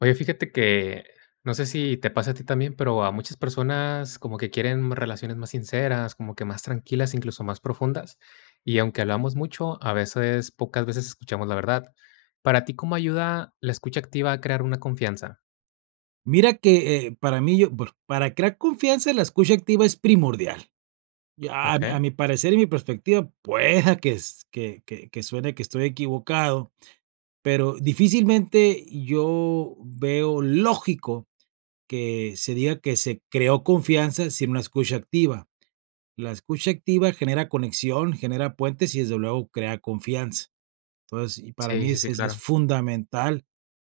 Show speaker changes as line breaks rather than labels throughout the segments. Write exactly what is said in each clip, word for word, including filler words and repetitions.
Oye, fíjate que, no sé si te pase a ti también, pero a muchas personas como que quieren relaciones más sinceras, como que más tranquilas, incluso, más profundas. Y aunque hablamos mucho, a veces, pocas veces escuchamos la verdad, ¿para ti cómo ayuda, la escucha activa a crear una confianza?
Mira que, eh eh, para mí, yo bueno, para crear confianza la escucha activa es primordial. Ya a mi a
Okey.
mi parecer y mi perspectiva pueda que que que suene que estoy equivocado, pero difícilmente yo veo lógico que se diga que se creó confianza sin una escucha activa. La escucha activa genera conexión, genera puentes y desde luego crea confianza. Entonces, y para
Sí,
mí
sí,
es
sí,
es
claro.
fundamental.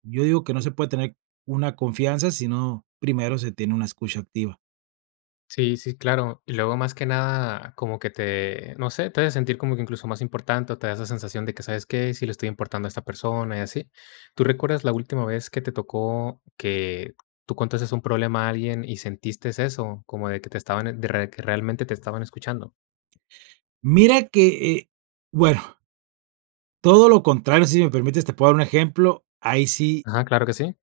Yo digo que no se puede tener una confianza, sino primero se tiene una escucha activa.
Sí, sí, claro. Y luego, más que nada, como que te, no sé, te hace sentir como que incluso más importante, o te da esa sensación de que, ¿sabes qué?, sí le estoy importando a esta persona y así, ¿tú recuerdas la última vez que te tocó que tú contaste un problema a alguien y sentiste eso, como de que te estaban de que re realmente te estaban escuchando?
Mira que eh, bueno Todo lo contrario, si me permites, te puedo dar un ejemplo, ahí sí
Ajá, claro que sí.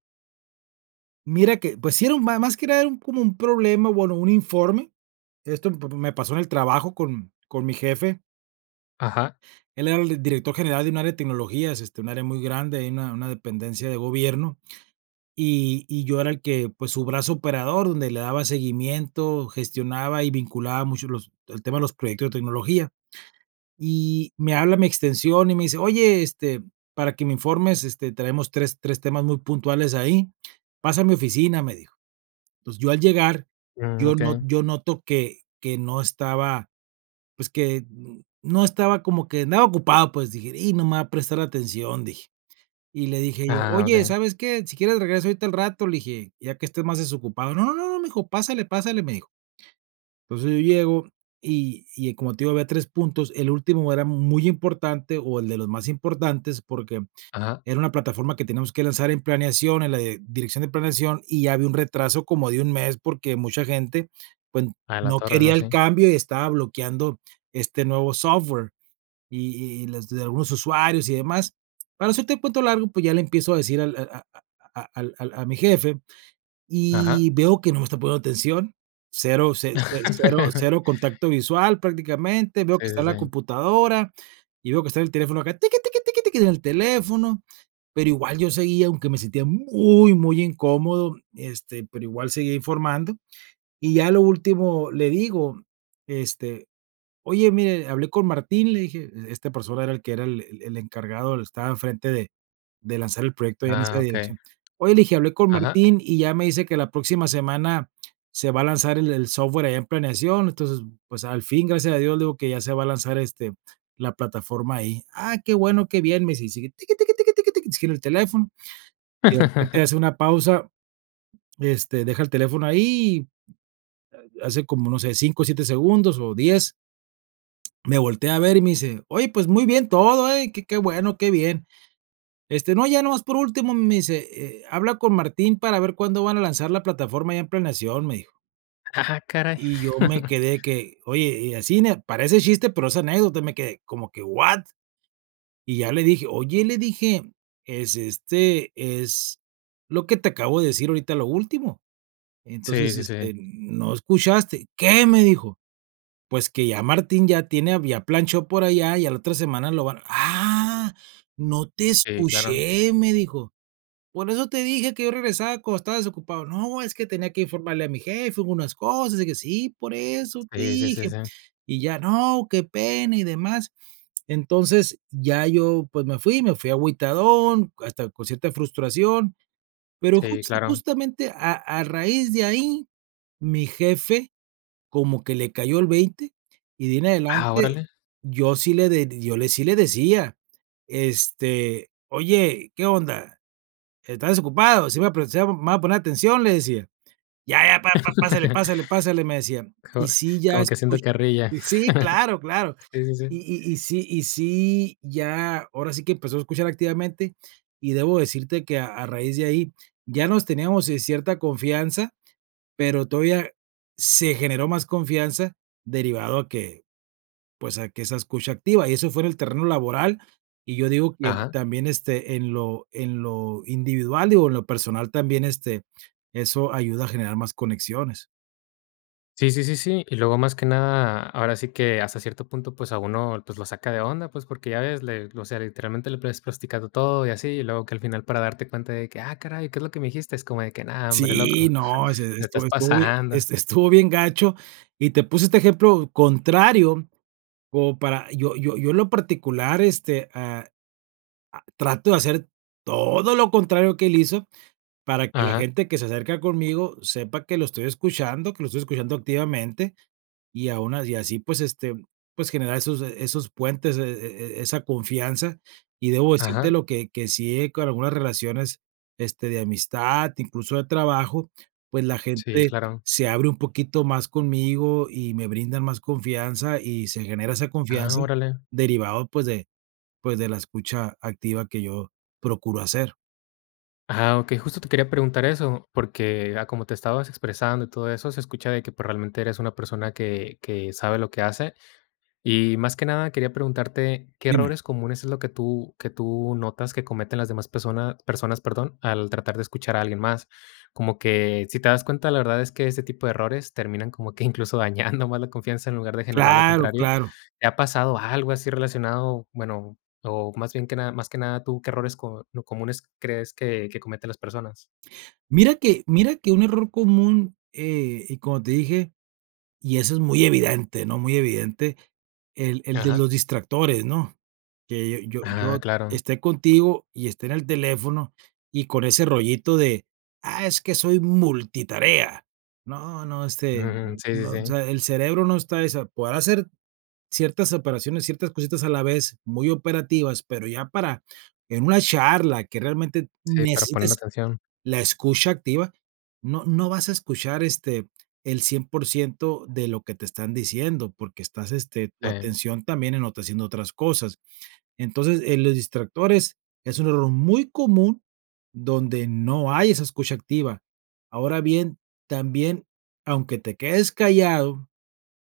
mira que, pues, si era un más más que nada era un como un problema, bueno, un informe, esto me me pasó en el trabajo con con mi jefe
Ajá.
él era el director general de un área de tecnologías, este, un área muy grande, ahí una una dependencia de gobierno. Y y yo era el que, pues, su brazo operador, donde le daba seguimiento, gestionaba y vinculaba mucho los el tema de los proyectos de tecnología. Y me habla a mi extensión, y me dice: "Oye, este, para que me informes, este, traemos tres tres temas muy puntuales ahí, pasa a mi oficina", me dijo. Entonces, yo al llegar,
Mm,
yo no
okey.
yo noto que que no estaba, pues, que, no estaba como, que andaba ocupado, pues, dije: "Y no me va a prestar atención", dije. Y le dije yo:
Ah,
"Oye,
okey.
¿sabes qué?, si quieres regreso ahorita al rato", le dije, ya que estés más desocupado: "No", me dijo: "Pásale, pásale", me dijo entonces, yo llego, y y como te digo, había tres puntos. El último era muy importante, o el de los más importantes, porque
Ajá.
era una plataforma que teníamos que lanzar en planeación, en la dirección de planeación, y ya había un retraso como de un mes, porque mucha gente, pues,
A la
no
torre, no
quería el
sí.
cambio y estaba bloqueando este nuevo software. Y y los de algunos usuarios y demás, para no hacerte un cuento largo, pues, ya le empiezo a decir al a a a a a al a mi jefe,
Ajá.
y veo que no me está poniendo atención, cero, cero, cero contacto visual prácticamente, veo que
Sí,
está
sí,
en la
sí.
computadora, y veo que está en el teléfono acá, tiki, tiki, tiki, tiki, en el teléfono, pero igual yo seguía, aunque me sentía muy muy incómodo, este, pero igual seguía informando. Y ya a lo último le digo: "Este, oye, mire, hablé con Martín", le dije, esta persona era el que, era el el encargado, estaba en frente de de lanzar el proyecto ahí en
Ah,
esa
okey.
dirección: "Oye", le dije: "Hablé con
Ajá.
Martín", y ya me dice que la próxima semana se va a lanzar el el software allá en planeación, entonces, pues, al fin, gracias a Dios, le digo que ya se va a lanzar, este, la plataforma ahí. "Ah, qué bueno, qué bien", me dice, y sigue, tiki, tiki, tiki, tiki, sigue en el teléfono, y de repente hace una pausa, este, deja el teléfono ahí, hace como, no sé, cinco, siete segundos, o diez me voltea a ver, y me dice: "Oye, pues, muy bien todo, eh, que qué bueno, qué bien, este, no, ya nomás por último", me dice: "Eh, habla con Martín para ver cuándo van a lanzar la plataforma allá en planeación", me dijo
Ah caray.
yo me quedé que, oye, y así n parece chiste, pero es anécdota, me quedé como que, ¿what? Y ya le dije: "Oye", le dije: "Es este, es lo que te acabo de decir ahorita, lo último,
Sí,
entonces,
sí,
este,
sí.
no escuchaste". "¿Qué?", me dijo, pues: "Que ya Martín ya tiene había planchó por allá, y a la otra semana lo van". "Ah, no te
Sí, claro.
escuché", me dijo, por eso te dije que yo regresaba cuando estaba desocupado. No, es que tenía que informarle a mi jefe, hubo unas cosas, y que sí, por eso te
Sí, sí, sí,
dije,
sí.
y ya no, qué pena y demás. Entonces ya yo, pues, me fui me fui agüitadón hasta con cierta frustración, pero
Sí,
justa
claro.
justamente, a a raíz de ahí, mi jefe como que le cayó el veinte. Y de ahi en
Ah,
adelante,
órale.
yo sí le yo le sí le decía: "Este, oye, ¿qué onda?, ¿está desocupado?, sí, me va a prestar, me va a poner atención", le decía: "Ya ya, pa pa pásele, pásele, pásele", me decía.
Co
"Y sí, ya
como que haciendo
escucho,
carrilla,
sí, claro, claro".
sí, sí, sí.
Y y y sí y sí, ya ahora sí que empezó a escuchar activamente, y debo decirte que a a raíz de ahí ya nos teníamos, eh, cierta confianza, pero todavía se generó más confianza derivado a que, pues, a que esa escucha activa, y eso fuera el terreno laboral. Y yo digo que
Ajá.
también, este, en lo en lo individual, digo, en lo personal también, este, eso ayuda a generar más conexiones.
Sí, sí, sí, sí. Y luego más que nada, ahora sí que hasta cierto punto, pues a uno, pues lo saca de onda, pues, porque ya ves, le o sea, literalmente le plues plasticado todo y así, y luego que al final para darte cuenta de que: "Ah caray, ¿qué es lo que me dijiste? Es como de que no hombre,
Sí,
loco,
no, sí,
te
estu
estás
estuvo bien,
pasando".
este estuvo bien gacho, y te puse este ejemplo contrario, como para yo yo yo en lo particular, este, ah, ah, trato de hacer todo lo contrario que él hizo, para que la
Ajá.
gente que se acerca conmigo sepa que lo estoy escuchando, que lo estoy escuchando activamente, y a unas y así pues, este, pues generar esos, eh, esos puentes e e e esa confianza y debo
Ajá.
decirtelo que que si he, con algunas relaciones, este, de amistad, incluso de trabajo, pues la
Sí,
gente
claro.
se abre un poquito más conmigo y me brindan más confianza y se genera esa
Ah,
confianza
órale.
derivado pues de pues de la escucha activa que yo procuro hacer.
Ajá, okey, justo te quería preguntar eso, porque a como te estabas expresando y todo eso, se escucha de que pues realmente eres una persona que que sabe lo que hace y más que nada quería preguntarte, ¿qué
Dime.
errores comunes es lo que tú que tú notas que cometen las demás persona personas, perdón, al tratar de escuchar a alguien más? Como que, si te das cuenta, la verdad es que ese tipo de errores terminan como que incluso dañando más la confianza en lugar de generar lo
¡Claro!,
contrario,
claro.
¿te ha pasado algo así relacionado? Bueno, o más bien que nada más que nada, tú, ¿qué errores co lo comunes crees que que cometen las personas?
Mira que mira que un error común, eh, y como te dije, y eso es muy evidente, ¿no?, muy evidente, el el de
Ajá.
los distractores, ¿no? Que yo
Ah,
yo
claro.
esté contigo y esté en el teléfono y con ese rollito de, ah, es que soy multitarea. No, no, este,
Mm, sí, sí,
no, o
sí.
sea, el cerebro no está esa podrá hacer ciertas operaciones, ciertas cositas a la vez, muy operativas, pero ya para, en una charla que realmente
Sí, para poner
necesites
atención.
la escucha activa, no no vas a escuchar, este, el cien por ciento de lo que te están diciendo, porque estás, este tu
Sí.
atención también en otra haciendo otras cosas. Entonces, eh, los distractores es un error muy común donde no hay esa escucha activa. Ahora bien, también aunque te quedes callado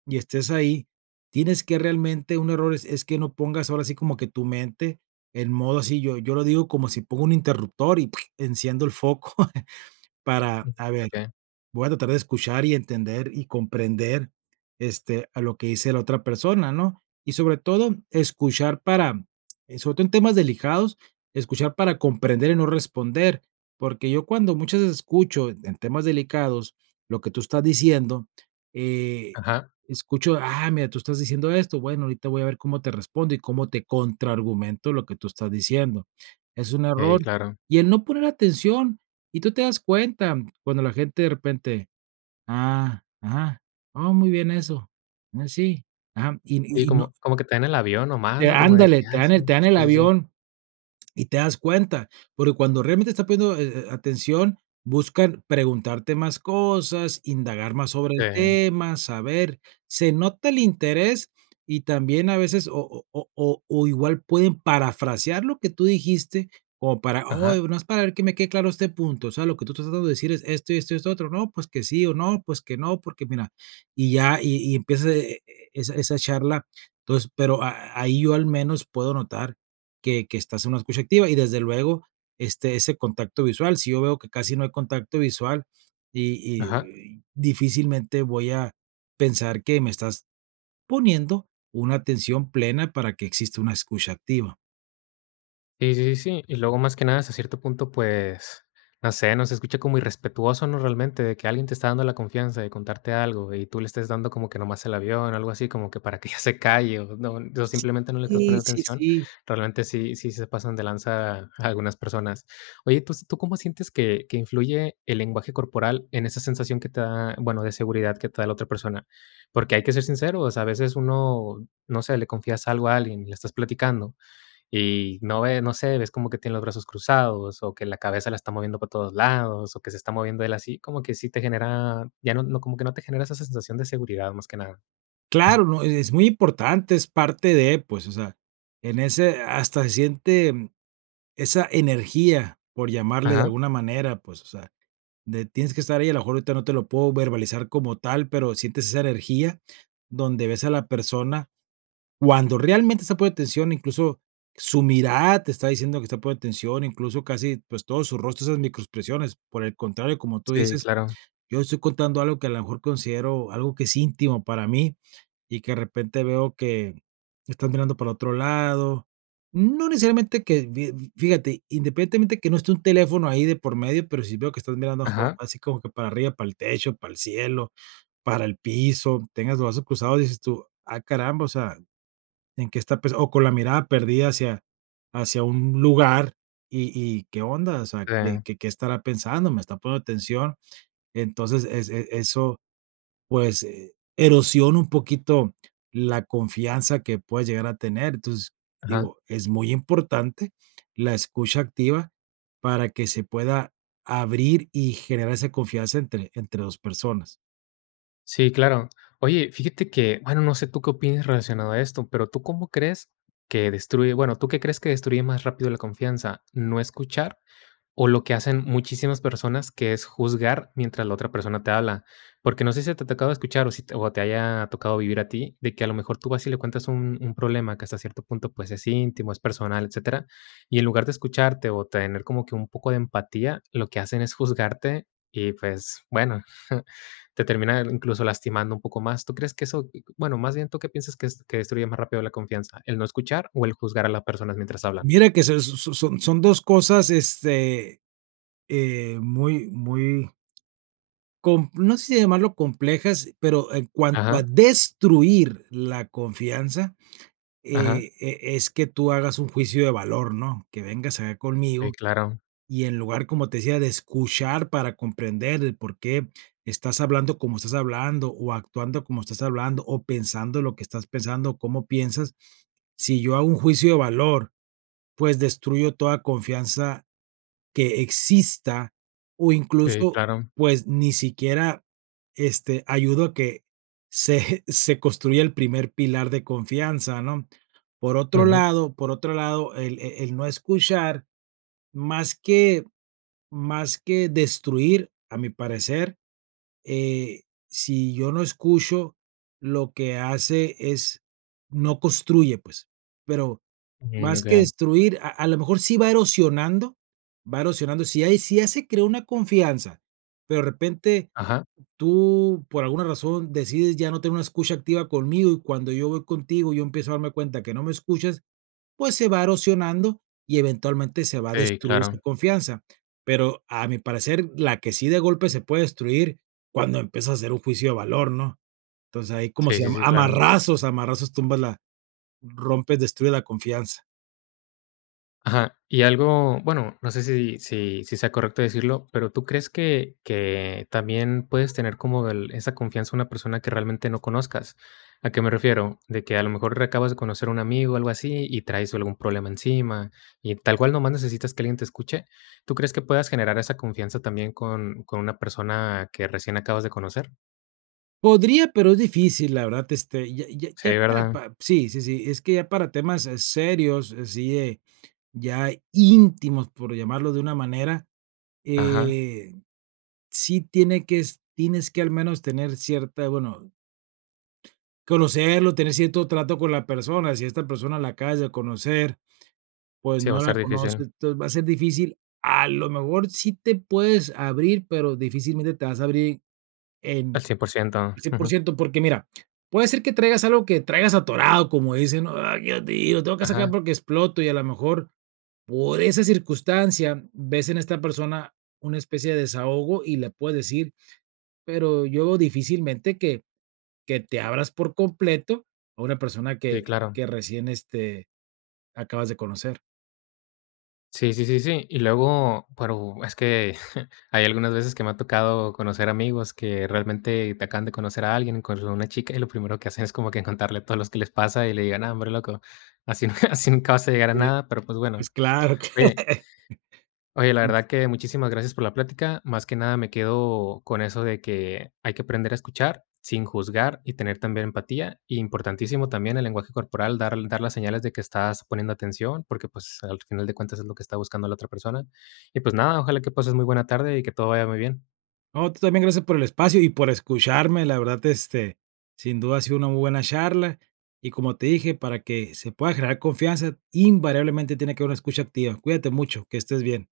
y estés ahí, tienes que realmente un error es es que no pongas ahora sí como que tu mente en modo así yo yo lo digo como si pongo un interruptor y ¡puig!, enciendo el foco para, a ver,
Okey.
voy a tratar de escuchar y entender y comprender, este, a lo que dice la otra persona, ¿no? Y sobre todo escuchar para, eh, sobre todo en temas delicados, escuchar para comprender y no responder, porque yo cuando muchas veces escucho en temas delicados lo que tú estás diciendo, eh,
Ajá.
escucho, ah, mira, tú estás diciendo esto, bueno, ahorita voy a ver cómo te respondo, y cómo te contraargumento lo que tú estás diciendo. Es un
Sí,
error,
claro.
y el no poner atención, y tú te das cuenta, cuando la gente de repente: "Ah, ajá, oh, muy bien eso, mm, sí, ajá". Y
Y
y y no
como como que te dan el avión nada más,
Te
¿no? Como de
¡ándale!,
que,
te
ah,
dan
sí,
el te dan el
sí, sí, sí.
avión, y te das cuenta, porque cuando realmente está poniendo, eh, eh, atención, buscan preguntarte más cosas, indagar más sobre el
Sí.
tema, saber, se nota el interés y también a veces o o o o o igual pueden parafrasear lo que tú dijiste como para: "Oye,
Ajá.
nada más para ver que me quede claro este punto, o sea, lo que tú estás tratando de decir es esto y esto y esto otro, no, pues que sí o no, pues que no, porque mira", y ya y y empieza e e e esa esa charla. Entonces pero a a ahí yo al menos puedo notar que que estás en una escucha activa y desde luego esté ese contacto visual, si yo veo que casi no hay contacto visual y y
Ajá.
y difícilmente voy a pensar que me estás poniendo una atención plena para que exista una escucha activa.
Y sí, sí, sí. Y luego más que nada hasta cierto punto, pues, no sé, ¿no?, se escucha como irrespetuoso, ¿no? Realmente de que alguien te está dando la confianza de contarte algo, y tú le estés dando como que nomás el avión, algo así como que para que ya se calle o, ¿no?, o no simplemente no le estás
Sí, sí,
poniendo
sí,
atención,
sí.
realmente sí sí se pasan de lanza algunas personas. Oye, tus ¿tú cómo sientes que que influye el lenguaje corporal en esa sensación que te da, bueno, de seguridad que te da la otra persona? Porque hay que ser sinceros, a veces uno no sé, le confías algo a alguien, y le estás platicando y, no ve, no sé, ves como que tiene los brazos cruzados, o que la cabeza la está moviendo para todos lados, o que se está moviendo él así, como que sí te genera, ya no, como que no te genera esa sensación de seguridad, más que nada.
Claro, ¿no? E-es muy importante, es parte de, pues, o sea, en ese, hasta se siente, esa energía, por llamarle de
Ajá.
alguna manera, pues, o sea, de tienes que estar ahí, a lo mejor ahorita no te lo puedo verbalizar como tal, pero sientes esa energía, donde ves a la persona. Cuando realmente está poniéndote atención, incluso, su mirada te está diciendo que está poniendo atención, incluso, casi, pues, todo su rostro, esas micro expresiones. Por el contrario, como tú
Sí,
dices,
claro.
yo estoy contando algo que a lo mejor considero algo que es íntimo para mí, y que de repente veo que, estás mirando para otro lado, no necesariamente que fi fíjate, independientemente que no esté un teléfono ahí de por medio, pero sí veo que estás mirando,
Ajá.
así como que, para arriba, para el techo, para el cielo, para el piso, tengas los brazos cruzados, dices tú, ah caramba, o sea, ¿en qué está pensando? O con la mirada perdida hacia hacia un lugar, y y ¿qué onda?, o sea, de
Sí.
que, ¿qué estará pensando?, ¿me está poniendo atención? Entonces, es, e es eso, pues, eh, erosiona un poquito, la confianza que puedes llegar a tener. Entonces,
Ajá.
digo, es muy importante, la escucha activa, para que se pueda, abrir y generar esa confianza entre entre dos personas.
Sí, claro. Oye, fíjate que, bueno, no sé tú qué opines relacionado a esto, pero ¿tú cómo crees que destruye?, bueno, ¿tú qué crees que destruye más rápido la confianza? ¿No escuchar, o lo que hacen muchísimas personas, que es juzgar mientras la otra persona te habla?, porque no sé, si te ha tocado escuchar, o si te haya tocado vivir a ti, de que a lo mejor tú vas y le cuentas un un problema que hasta cierto punto, pues, es íntimo, es personal, etcétera. Y en lugar de escucharte, o tener como que un poco de empatía, lo que hacen es juzgarte y, pues, bueno, te terminan incluso, lastimando un poco más, ¿tú crees que eso, bueno, más bien, tú qué piensas que es que destruye más rápido la confianza? ¿El no escuchar, o el juzgar a las personas mientras hablan?
Mira que se son son son dos cosas, este, eh, muy muy compl no sé, si llamarlo complejas, pero, en cuanto a
Ajá.
destruir la confianza,
Ajá.
eh, eh, es que tú hagas un juicio de valor, ¿no?, que vengas acá
Sí,
conmigo,
claro.
y en lugar, como te decía, de escuchar para comprender el por qué, estás hablando como estás hablando, o actuando como estás hablando, o pensando lo que estás pensando, o cómo piensas, si yo hago un juicio de valor, pues, destruyo toda confianza que exista, o
Sí,
incluso,
claro.
pues, ni siquiera, este, ayudo a que se eje se construya el primer pilar de confianza, ¿no? Por otro
Ujú.
lado, por otro lado, el, eh eh, el no escuchar, más que más que destruir, a mi parecer, eh, si yo no escucho lo que hace es, no construye, pues, pero,
Ujú,
más que
okey.
destruir a a la mejor sí va erosionando va erosionando, si hay, si ya se creo una confianza, pero de repente,
Ajá.
tú por alguna razón decides, ya no tener una escucha activa conmigo, y cuando yo voy contigo, yo empiezo a darme cuenta que no me escuchas, pues, se va erosionando y eventualmente se va a
Sí,
destruir esa
claro.
confianza. Pero, a mi parecer la que sí de golpe se puede destruir, cuando empiezas a hacer un juicio de valor, ¿no?, entonces, ahí, ¿cómo
Sí,
se
sí,
llama?,
sí,
a
claro.
marrazos, a marrazos, tumbas la rompes, destruye la confianza.
Ajá, y algo, bueno, no sé si si si sea correcto decirlo, pero, ¿tú crees que que también puedes tener como del esa confianza en una persona que realmente no conozcas? ¿A qué me refiero? ¿De que a lo mejor reacabas de conocer un amigo, algo así, y traes algún problema encima y tal cual nomás necesitas que alguien te escuche? ¿Tú crees que puedas generar esa confianza también con con una persona que recién acabas de conocer?
Podría, pero es difícil, la verdad, este, ya ya
Sí,
ya para
¿verdad?
pa sí, sí, sí, es que ya para temas eh, serios, así es, ya íntimos, por llamarlo de una manera,
Ajá.
eh, sí tiene que es tienes que al menos tener cierta, bueno conocerlo, tener cierto trato con la persona, si esta persona la acabas de conocer, pues,
Sí, va a
no la
estar difícil.
conoces, entonces, va a ser difícil, a lo mejor sí te puedes abrir, pero difícilmente te vas a abrir en,
Al cien por ciento,
cien por
ujú.
ciento porque mira: "Puede ser que traigas algo que traigas atorado", como dicen, ¿no? "¡Ay, Dios mío!, lo tengo que sacar
Ajá.
porque exploto", y a lo mejor por esa circunstancia ves en esta persona una especie de desahogo y le puedes decir, pero yo difícilmente que que te abras por completo a una persona que
Sí, claro.
que recién, este, acabas de conocer.
Sí, sí, sí, sí. Y luego, pero, es que, hay algunas veces que me ha tocado conocer amigos que realmente te acaban de conocer a alguien, y cuando ve una chica y lo primero que hacen es como que en contarle todo lo que les pasa y le digan: "Ah, hombre loco, así nunca así nunca vas a llegar a
Sí.
nada,", pero pues bueno.
Pues claro.
Oye oye, la
Antes.
verdad que muchísimas gracias por la plática. Más que nada me quedo con eso de que, hay que aprender a escuchar sin juzgar y tener también empatía. Importantísimo también el lenguaje corporal, dar dar las señales de que estás poniendo atención, porque, pues, al final de cuentas, es lo que está buscando la otra persona. Y pues nada, ojalá que pases muy buena tarde y que todo vaya muy bien.
No, tú también gracias por el espacio y por escucharme, la verdad, este, sin duda ha sido una muy buena charla, y como te dije, para que se pueda generar confianza, invariablemente tiene que haber una escucha activa. Cuídate mucho, que estés bien.